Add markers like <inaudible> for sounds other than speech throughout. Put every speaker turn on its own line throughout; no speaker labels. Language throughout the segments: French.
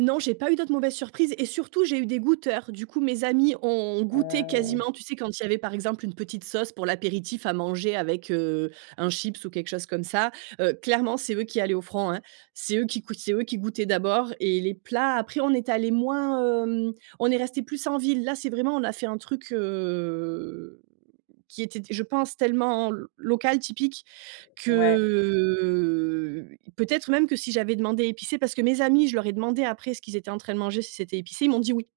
Non, j'ai pas eu d'autres mauvaises surprises et, surtout, j'ai eu des goûteurs. Du coup, mes amis ont goûté
Heu
quasiment tu sais, quand il y avait, par exemple, une petite sauce pour l'apéritif à manger avec, heu, un chips ou quelque chose comme ça, heu, clairement, c'est eux qui allaient au front, hein, c'est eux qui cou c'est eux qui goûtaient d'abord. Et les plats, après, est allés moins, hem on est restés plus en ville. Là, c'est vraiment on a fait un truc, heu, qui était d je pense, tellement l local, typique
Ouais.
que peut-être même que si j'avais demandé épicé parce que mes amis, je leur ai demandé après ce qu'ils étaient en train de manger, si c'était épicé, ils m'ont dit oui.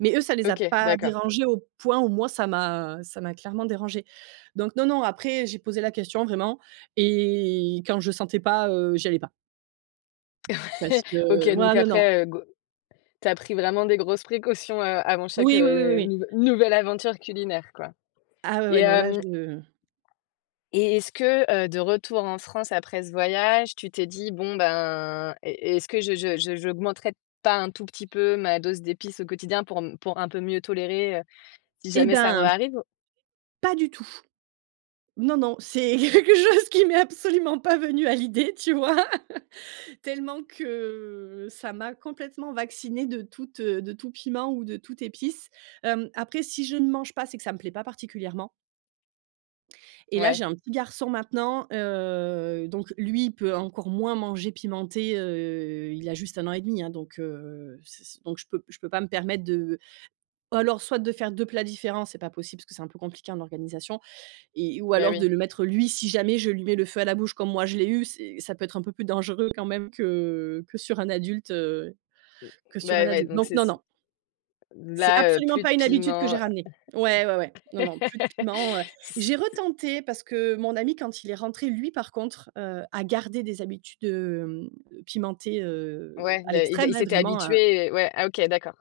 Mais eux, ça les a
OK,
pas
d'accord.
dérangés au point où moi, ça m'a ça m'a clairement dérangée. Donc non, non, après, j'ai posé la question, vraiment. Et quand je sentais pas, heu, j'y allais pas.
<chuckles>
Parce
OK,
que
donc
voilà, non, non.
après, heu, go tu as pris vraiment des grosses précautions a avant chaque,
Oui, oui, oui, oui,
heu,
oui.
nouv nouvelle aventure culinaire, quoi.
Ah ouais,
Et,
ouais, non là,
hem
je
et est-ce que, heu, de retour en France, après ce voyage, tu t'es dit: «Bon, ben, est est-ce que je je je j'augmenterais pas un tout petit peu ma dose d'épices au quotidien, pour pour un peu mieux tolérer, heu, si
Eh
jamais ça
ben
re-arrive»?
pas du tout. Non, non, c'est quelque chose qui m'est absolument pas venu à l'idée, tu vois? <chuckles> Tellement que ça m'a complètement vaccinée de toute, heu, de tout piment ou de toute épice. Hem, après, si je ne mange pas, c'est que ça me plaît pas particulièrement. Et là,
Ouais.
j'ai un petit garçon maintenant. Heu, donc lui, il peut encore moins manger pimenté, heu, il a juste un an et demi, hein, donc, heu, s s donc je peux je peux pas me permettre de alors, soit de faire 2 plats différents, c'est pas possible parce que c'est un peu compliqué en organisation et ou
Beh,
alors de
oui.
le mettre, lui, si jamais je lui mets le feu à la bouche comme moi je l'ai eu, c'est ça peut être un peu plus dangereux, quand même, que que sur un adulte, heu, que
Beh
sur un
Ouais, ouais
adulte.
donc
Donc
c'est
non,
s
non. C'est
Là, heu,
absolument
plus de
pas une habitude que
piment,
j'ai
heu,
ramenée. Ouais, ouais, ouais. Non, non, plus de piment, heu.
<chuckles> s
J'ai retenté, parce que mon ami, quand il est rentré, lui, par contre, heu, a gardé des habitudes, hem, pimentées, heu,
Ouais,
à
beh il beh
l'extrême,
il
hein,
s'était
vraiment, heu.
habitué, heu Ouais. Ah, OK, d'accord.